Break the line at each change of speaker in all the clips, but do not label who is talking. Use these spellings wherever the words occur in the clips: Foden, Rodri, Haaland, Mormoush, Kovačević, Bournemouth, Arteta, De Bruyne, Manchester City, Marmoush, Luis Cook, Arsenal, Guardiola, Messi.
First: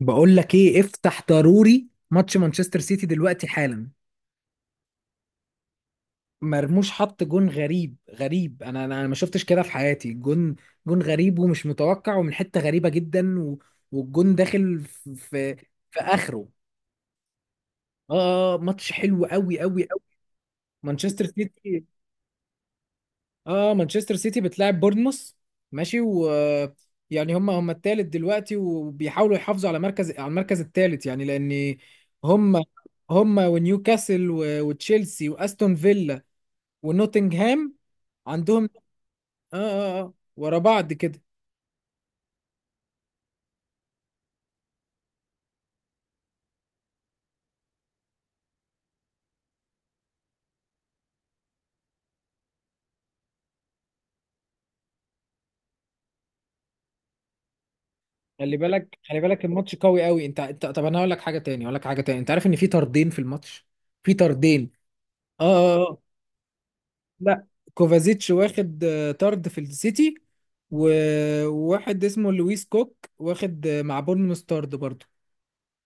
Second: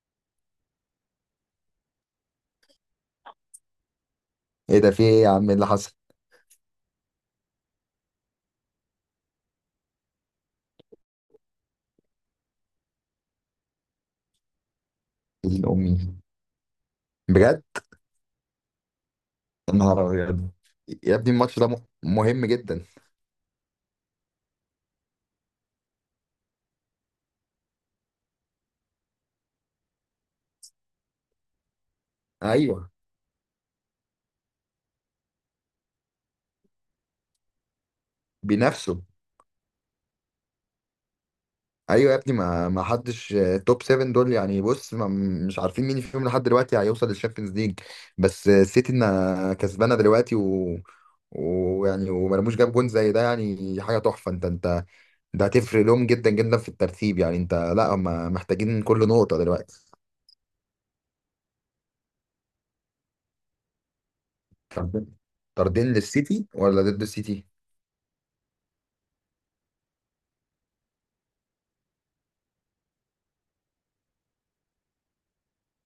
بقول لك ايه، افتح ضروري ماتش مانشستر سيتي دلوقتي حالا.
ايه ده، في ايه يا عم؟ إيه اللي حصل؟
مرموش حط جون غريب غريب. انا انا أنا ما شفتش كده في حياتي. جون جون غريب ومش متوقع ومن حتة غريبة جدا والجون داخل في
إيه، امي؟
في اخره.
بجد؟
ماتش حلو قوي
يا
قوي قوي.
نهار ابيض. يا
مانشستر
ابني الماتش ده
سيتي.
مهم جدا.
اه، مانشستر سيتي بتلاعب بورنموث. ماشي. و يعني هم التالت دلوقتي وبيحاولوا يحافظوا على المركز التالت، يعني لان هم.
ايوه.
هم ونيوكاسل وتشيلسي واستون فيلا ونوتنغهام عندهم.
بنفسه.
اه ورا بعض كده.
ايوه يا ابني، ما حدش، توب 7 دول يعني. بص ما مش عارفين مين فيهم لحد دلوقتي هيوصل للشامبيونز ليج. بس السيتي إنها كسبانه دلوقتي، و ويعني ومرموش جاب جون زي ده يعني، حاجه تحفه. انت ده هتفرق لهم جدا جدا في الترتيب يعني. انت، لا، هم
خلي
محتاجين
بالك،
كل
خلي
نقطه
بالك الماتش
دلوقتي.
قوي قوي. انت طب، انا هقول لك حاجه تاني. هقول لك حاجه تاني، انت عارف ان في طردين في الماتش؟ في طردين.
طردين؟
اه
طردين
اه آه.
للسيتي ولا ضد
لا،
السيتي؟
كوفازيتش واخد طرد في السيتي. وواحد اسمه لويس كوك واخد مع بورنموث طرد برضه.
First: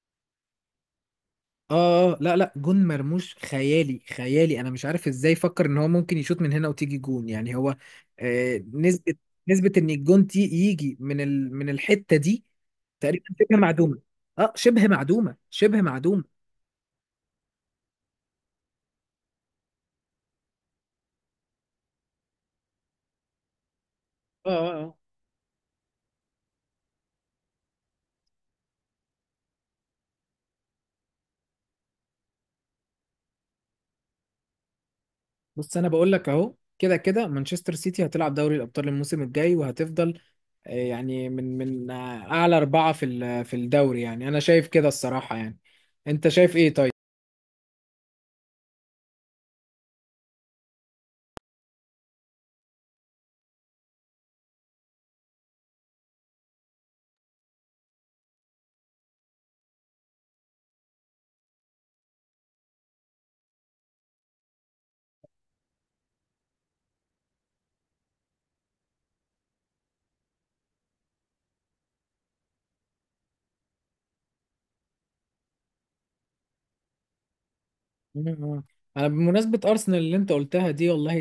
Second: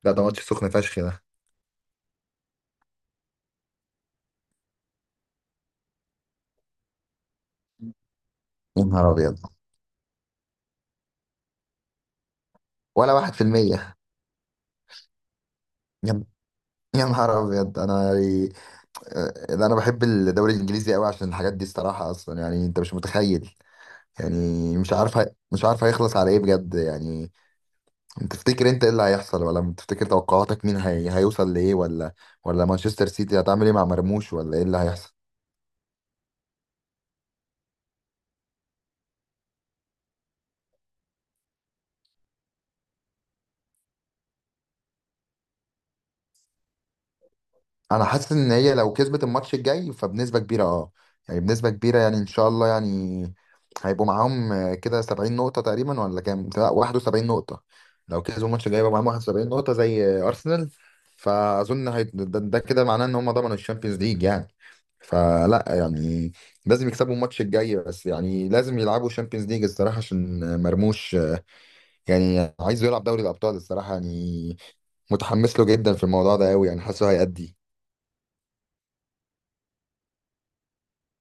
لا، ده ماتش سخن فشخ ده.
لا لا، جون مرموش خيالي خيالي. انا مش عارف ازاي فكر ان هو ممكن يشوط من هنا وتيجي جون، يعني هو.
يا نهار
نسبة.
ابيض.
نسبة ان الجون تي يجي من من الحتة دي
ولا
تقريبا
واحد في
شبه
المية.
معدومة. اه، شبه معدومة، شبه معدومة.
يا يا نهار ابيض. انا يعني، انا بحب الدوري الانجليزي قوي عشان الحاجات دي الصراحه، اصلا يعني انت مش متخيل.
اه
يعني
اه اه
مش عارف هيخلص على ايه بجد يعني. انت تفتكر، انت ايه اللي هيحصل؟ ولا تفتكر توقعاتك مين هيوصل لايه؟ ولا مانشستر سيتي هتعمل ايه مع مرموش؟ ولا ايه اللي هيحصل؟
بص، انا بقول لك اهو، كده كده مانشستر سيتي هتلعب دوري الابطال الموسم الجاي، وهتفضل يعني من اعلى اربعه في في الدوري، يعني انا شايف كده الصراحه يعني. انت شايف ايه طيب؟
انا حاسس ان هي لو كسبت الماتش الجاي فبنسبه كبيره، اه. يعني بنسبه كبيره، يعني ان شاء الله يعني. هيبقوا معاهم كده 70 نقطه تقريبا، ولا كام، لا 71 نقطه. لو كسبوا الماتش الجاي يبقى معاهم 71 نقطه زي ارسنال. فاظن ده كده معناه ان هم ضمنوا الشامبيونز ليج يعني. فلا يعني لازم يكسبوا الماتش الجاي بس يعني. لازم يلعبوا الشامبيونز ليج الصراحه عشان مرموش يعني عايزه يلعب دوري الابطال الصراحه يعني. متحمس له جدا في الموضوع ده قوي يعني، حاسه هيأدي.
مم. انا بمناسبه ارسنال اللي انت قلتها دي، والله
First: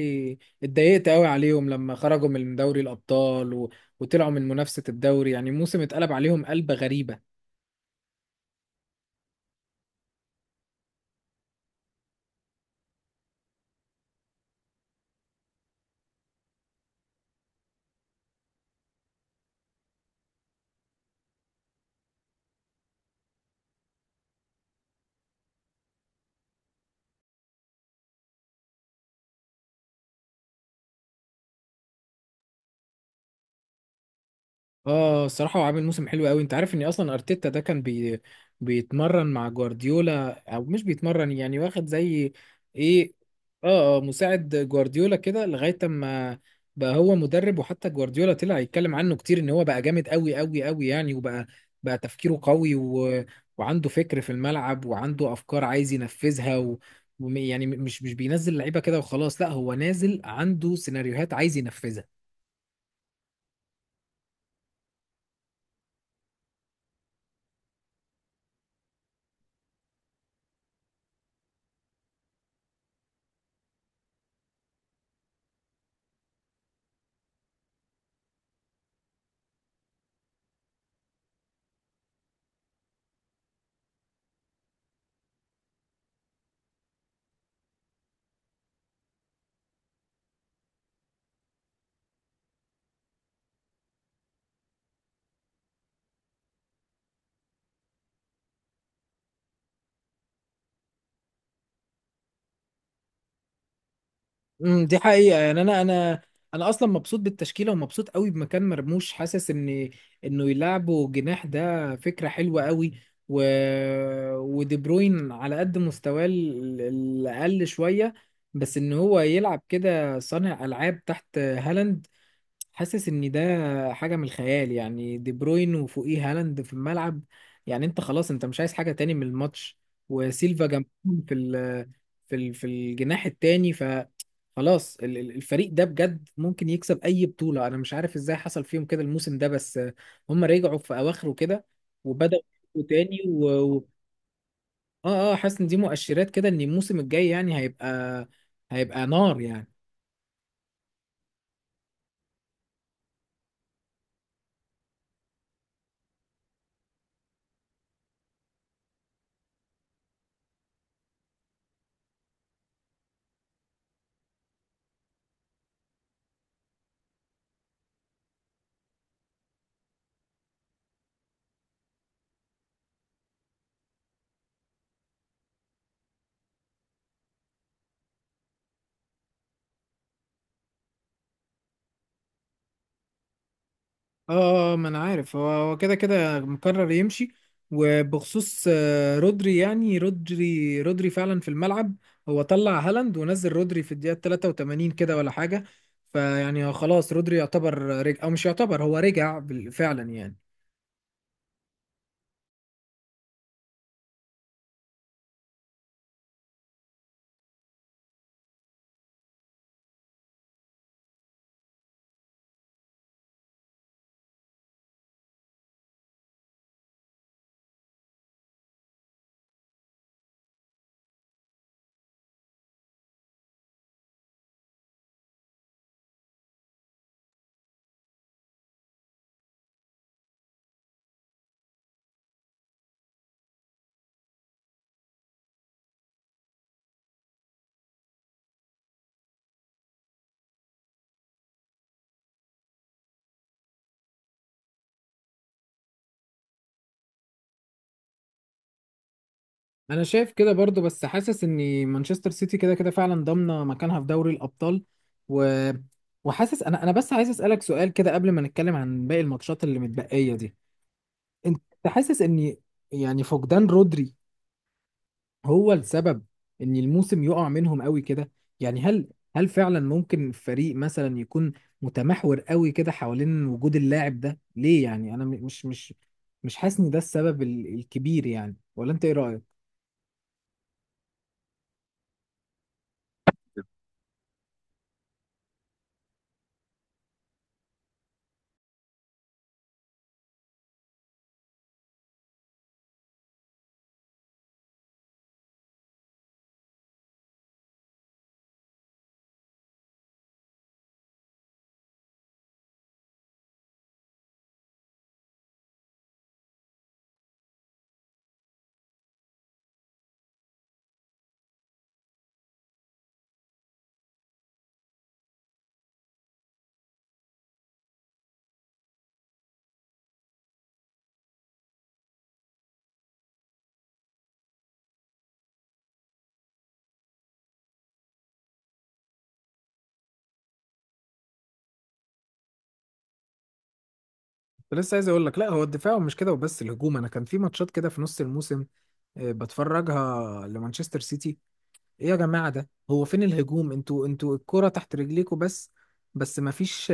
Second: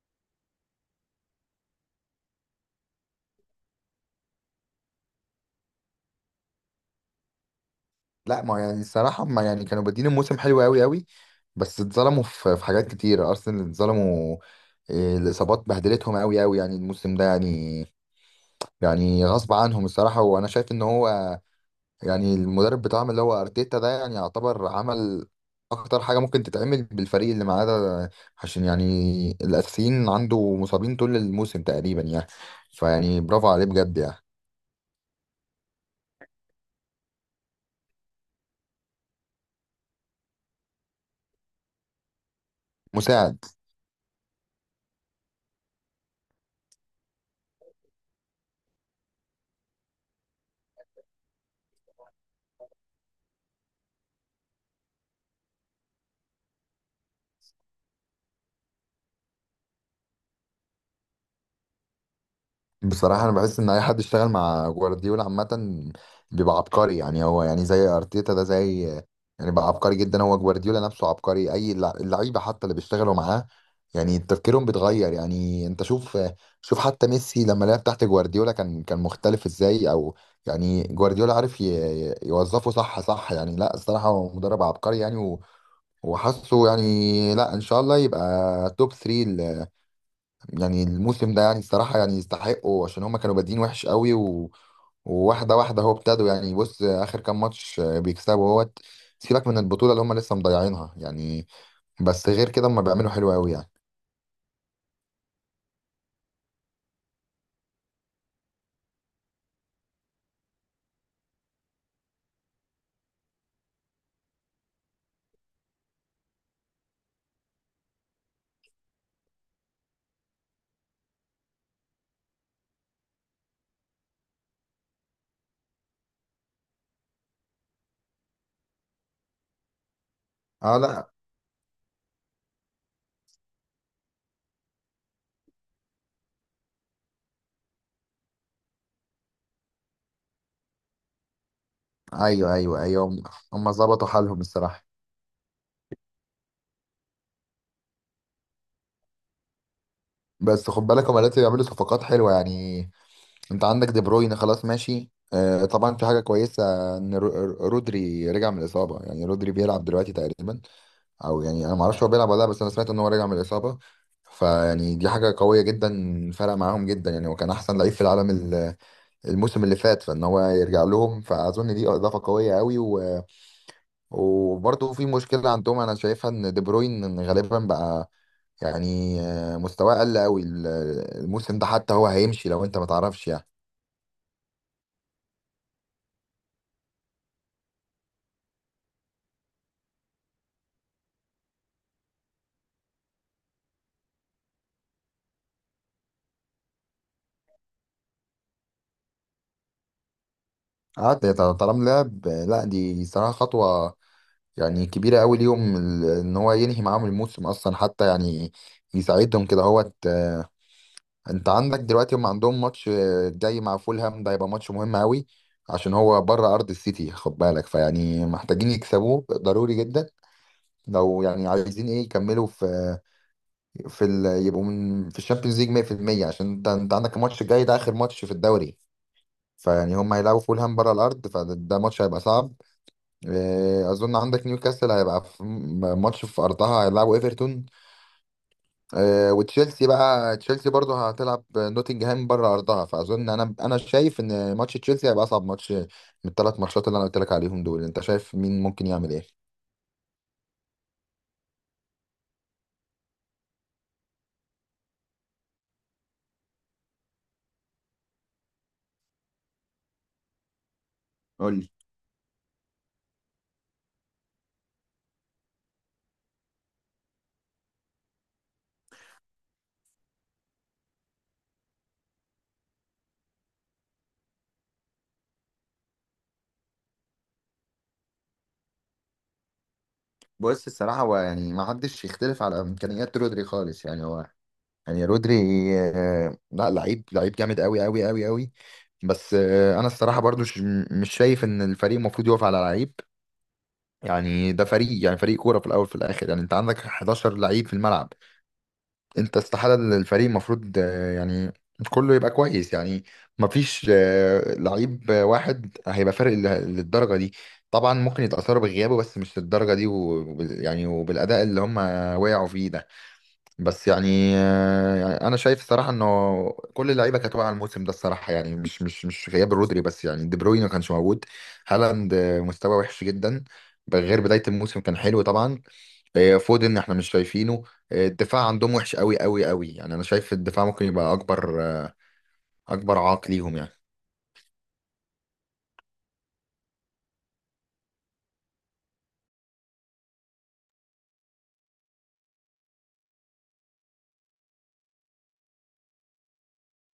اتضايقت قوي عليهم لما خرجوا من دوري الابطال وطلعوا من منافسه الدوري، يعني موسم اتقلب عليهم قلبه غريبه.
لا، ما يعني الصراحة، ما يعني كانوا بادين الموسم حلو قوي قوي. بس اتظلموا في حاجات كتير، أرسنال اتظلموا. إيه، الإصابات بهدلتهم قوي قوي يعني الموسم ده يعني. يعني غصب عنهم الصراحة. وأنا شايف إن هو يعني المدرب بتاعهم اللي هو أرتيتا ده يعني يعتبر عمل أكتر حاجة ممكن تتعمل بالفريق اللي معاه ده، عشان يعني الأساسيين عنده مصابين طول الموسم تقريبا يعني. فيعني برافو عليه بجد يعني.
اه، الصراحة هو عامل موسم حلو قوي. انت عارف ان اصلا ارتيتا ده كان بيتمرن مع جوارديولا، او مش بيتمرن يعني، واخد زي ايه؟
مساعد.
اه مساعد جوارديولا كده لغاية اما بقى هو مدرب. وحتى جوارديولا طلع يتكلم عنه كتير ان هو بقى جامد قوي قوي قوي، يعني وبقى. بقى تفكيره قوي وعنده فكر في الملعب، وعنده افكار عايز ينفذها يعني مش بينزل لعيبة كده وخلاص، لا هو نازل عنده سيناريوهات عايز ينفذها.
بصراحة أنا بحس إن أي حد اشتغل مع جوارديولا عامة بيبقى عبقري يعني. هو يعني زي أرتيتا ده، زي يعني، بقى عبقري جدا. هو جوارديولا نفسه عبقري. أي اللعيبة حتى اللي بيشتغلوا معاه يعني تفكيرهم بيتغير يعني. أنت شوف، شوف حتى ميسي لما لعب تحت جوارديولا كان مختلف إزاي. أو يعني جوارديولا عارف يوظفه صح صح يعني. لا الصراحة هو مدرب عبقري يعني وحاسه يعني، لا إن شاء الله يبقى توب 3 يعني الموسم ده يعني. الصراحة يعني يستحقوا، عشان هما كانوا بادئين وحش قوي. و... وواحدة واحدة هو ابتدوا يعني. بص آخر كام ماتش بيكسبوا اهوت. سيبك من البطولة اللي هما لسه مضيعينها يعني. بس غير كده هما بيعملوا حلو قوي يعني.
امم، دي حقيقة يعني. انا اصلا مبسوط بالتشكيلة، ومبسوط قوي بمكان مرموش. حاسس ان انه يلعبه جناح ده فكرة حلوة قوي. و... ودي بروين على قد مستواه الاقل شوية، بس ان هو يلعب كده صانع العاب تحت هالاند، حاسس ان ده حاجه من الخيال. يعني دي بروين وفوقيه هالاند في الملعب، يعني انت خلاص انت مش عايز حاجه تاني من الماتش. وسيلفا
اه، لا.
جنبهم في ال في ال في الجناح التاني. خلاص الفريق ده بجد ممكن يكسب اي بطوله. انا مش عارف ازاي حصل فيهم كده الموسم ده، بس هم رجعوا في اواخره كده، وبداوا
ايوه ايوه
يفوقوا
ايوه،
تاني
هم
و...
هم
و...
ظبطوا حالهم الصراحة.
اه اه حاسس ان دي مؤشرات كده ان الموسم الجاي يعني هيبقى. هيبقى نار يعني.
بس خد بالك هما لسه بيعملوا صفقات حلوة يعني. انت عندك دي بروين، خلاص ماشي، آه، طبعا في حاجة كويسة ان رودري رجع من الإصابة يعني. رودري بيلعب دلوقتي تقريبا، او يعني انا ما اعرفش هو بيلعب ولا لا، بس انا سمعت ان هو راجع من الاصابه. فيعني دي حاجه قويه جدا، فرق معاهم جدا يعني. هو كان احسن لعيب في العالم الموسم اللي فات، فان هو يرجع لهم فاظن دي اضافه قويه قوي. و... وبرضه في مشكله عندهم انا شايفها، ان دي بروين غالبا بقى يعني مستواه قل قوي الموسم ده، حتى هو هيمشي لو انت ما تعرفش يعني.
ما انا عارف، هو كده كده مقرر يمشي. وبخصوص رودري، يعني رودري فعلا في الملعب. هو طلع هالاند ونزل رودري في الدقيقة 83 كده ولا حاجة. فيعني خلاص رودري يعتبر رجع، او مش يعتبر، هو رجع فعلا يعني.
قعد. طالما لعب، لا دي صراحه خطوه يعني كبيرة أوي ليهم إن هو ينهي معاهم الموسم أصلا حتى يعني يساعدهم كده هو. أنت عندك دلوقتي هم عندهم ماتش جاي مع فولهام. ده هيبقى ماتش مهم أوي عشان هو بره أرض السيتي، خد بالك. فيعني محتاجين يكسبوه ضروري جدا، لو يعني عايزين إيه يكملوا في يبقوا في الشامبيونز ليج 100%، عشان أنت عندك الماتش الجاي ده آخر ماتش في الدوري. فيعني هم هيلعبوا فولهام بره الأرض، فده ماتش هيبقى صعب. اظن عندك نيوكاسل هيبقى في ماتش في ارضها، هيلعبوا ايفرتون. وتشيلسي بقى، تشيلسي برضه هتلعب نوتنجهام بره ارضها، فاظن انا شايف ان ماتش تشيلسي هيبقى اصعب ماتش من الثلاث ماتشات اللي انا قلت لك عليهم دول. انت شايف مين ممكن يعمل ايه؟
انا شايف كده برضو، بس حاسس ان مانشستر سيتي كده كده فعلا ضامنة مكانها في دوري الابطال. و وحاسس. انا بس عايز اسالك سؤال كده قبل ما نتكلم عن باقي الماتشات اللي متبقية دي.
قول
انت
لي.
حاسس ان يعني فقدان رودري هو السبب ان الموسم يقع منهم قوي كده؟ يعني هل، هل فعلا ممكن فريق مثلا يكون متمحور قوي كده حوالين وجود اللاعب ده ليه؟ يعني انا مش حاسس ان ده السبب الكبير يعني، ولا انت ايه رأيك؟
بص الصراحه هو يعني ما حدش يختلف على امكانيات رودري خالص يعني. هو يعني رودري لا، لعيب، لعيب جامد قوي قوي قوي قوي. بس انا الصراحه برضو مش شايف ان الفريق المفروض يقف على لعيب. يعني ده فريق، يعني فريق كوره في الاول في الاخر يعني. انت عندك 11 لعيب في الملعب. انت استحاله الفريق المفروض يعني كله يبقى كويس يعني. مفيش لعيب واحد هيبقى فارق للدرجه دي. طبعا ممكن يتاثروا بغيابه بس مش للدرجه دي، ويعني وبالاداء اللي هم وقعوا فيه ده. بس يعني يعني انا شايف الصراحه انه كل اللعيبه كانت واقعه الموسم ده الصراحه يعني، مش غياب رودري بس يعني. دي بروين ما كانش موجود. هالاند مستواه وحش جدا، غير بدايه الموسم كان حلو طبعا. فودن احنا مش شايفينه. الدفاع عندهم وحش قوي قوي قوي يعني. انا شايف الدفاع ممكن يبقى اكبر اكبر عائق ليهم يعني.
كنت لسه عايز اقول لك، لا هو الدفاع ومش كده وبس، الهجوم. انا كان في ماتشات كده في نص الموسم بتفرجها لمانشستر سيتي، ايه يا جماعة ده، هو فين الهجوم؟ انتوا الكرة تحت رجليكوا بس، بس مفيش.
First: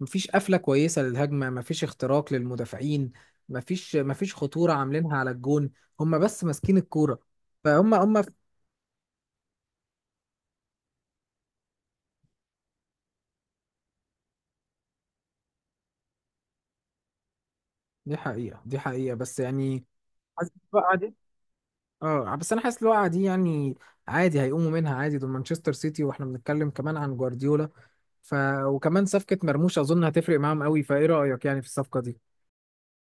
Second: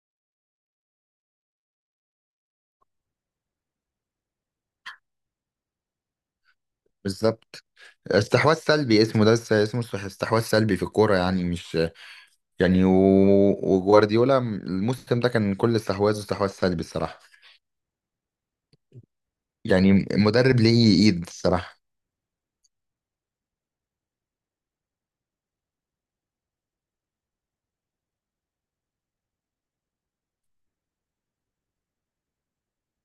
مفيش قفلة كويسة للهجمة، مفيش اختراق للمدافعين، مفيش خطورة عاملينها على الجون. هم بس ماسكين الكورة.
بالظبط.
فهم.
استحواذ سلبي اسمه ده، اسمه استحواذ سلبي في الكوره يعني. مش يعني، وجوارديولا الموسم ده كان كل استحواذه استحواذ سلبي الصراحه.
دي حقيقة، دي حقيقة، بس يعني
يعني
حاسس
مدرب
الوقعة
ليه
دي.
ايد الصراحة.
اه بس انا حاسس الوقعة دي يعني عادي هيقوموا منها عادي، دول مانشستر سيتي، واحنا بنتكلم كمان عن جوارديولا. ف وكمان صفقة مرموش اظن هتفرق معاهم قوي، فايه رأيك يعني في الصفقة دي؟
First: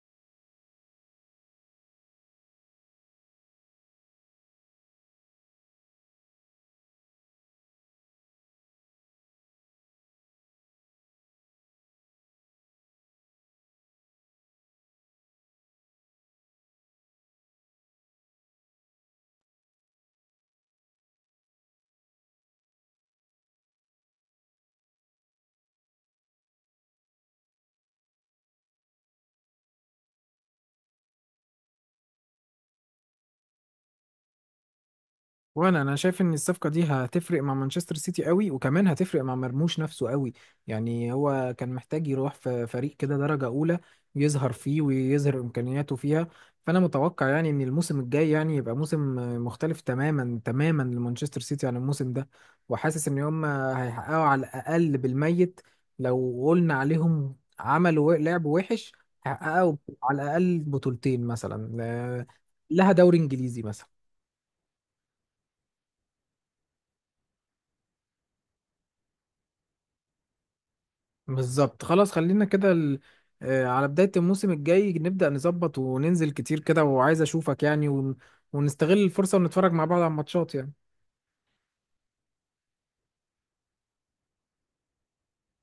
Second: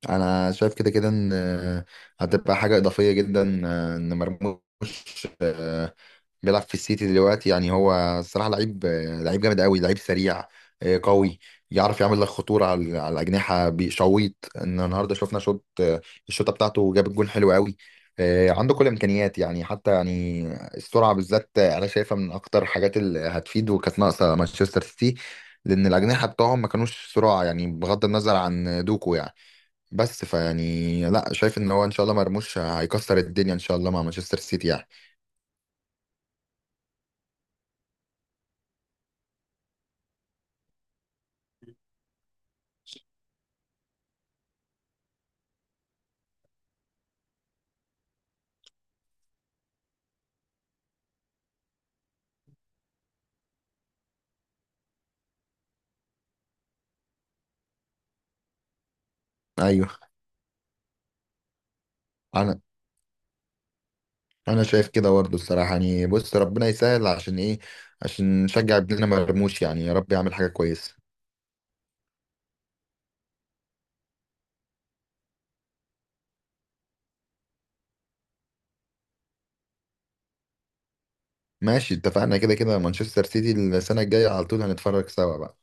انا شايف كده كده ان هتبقى حاجه اضافيه جدا ان مرموش آه، بيلعب في السيتي دلوقتي يعني. هو الصراحه لعيب، لعيب جامد قوي، لعيب سريع قوي. يعرف يعمل لك خطوره على الاجنحه، بيشويط ان النهارده شفنا شوط الشوطه بتاعته جاب الجون حلو قوي. عنده كل الامكانيات يعني. حتى يعني السرعه بالذات انا شايفها من اكتر الحاجات اللي هتفيد وكانت ناقصه مانشستر سيتي، لان الاجنحه بتوعهم ما كانوش سرعه يعني، بغض النظر عن دوكو يعني. بس فيعني لا، شايف ان هو ان شاء الله مرموش هيكسر الدنيا ان شاء الله مع مانشستر سيتي يعني.
وانا شايف ان الصفقه دي هتفرق مع مانشستر سيتي قوي، وكمان هتفرق مع مرموش نفسه قوي. يعني هو كان محتاج يروح في فريق كده درجه اولى يظهر فيه ويظهر امكانياته فيها. فانا متوقع يعني ان الموسم الجاي يعني يبقى موسم مختلف تماما تماما لمانشستر سيتي عن الموسم ده. وحاسس ان هم هيحققوا على الاقل بالميت، لو قلنا عليهم عملوا لعب وحش، هيحققوا
ايوه.
على الاقل بطولتين مثلا،
انا
لها دوري انجليزي مثلا.
انا شايف كده برضه الصراحه يعني. بص ربنا يسهل عشان ايه؟ عشان نشجع ابننا مرموش يعني، يا رب يعمل حاجه كويسه.
بالظبط، خلاص خلينا كده ال... آه، على بداية الموسم الجاي نبدأ نظبط وننزل كتير كده، وعايز أشوفك يعني، ونستغل الفرصة ونتفرج مع بعض على الماتشات يعني.
ماشي، اتفقنا. كده كده مانشستر سيتي السنه الجايه على طول هنتفرج سوا بقى.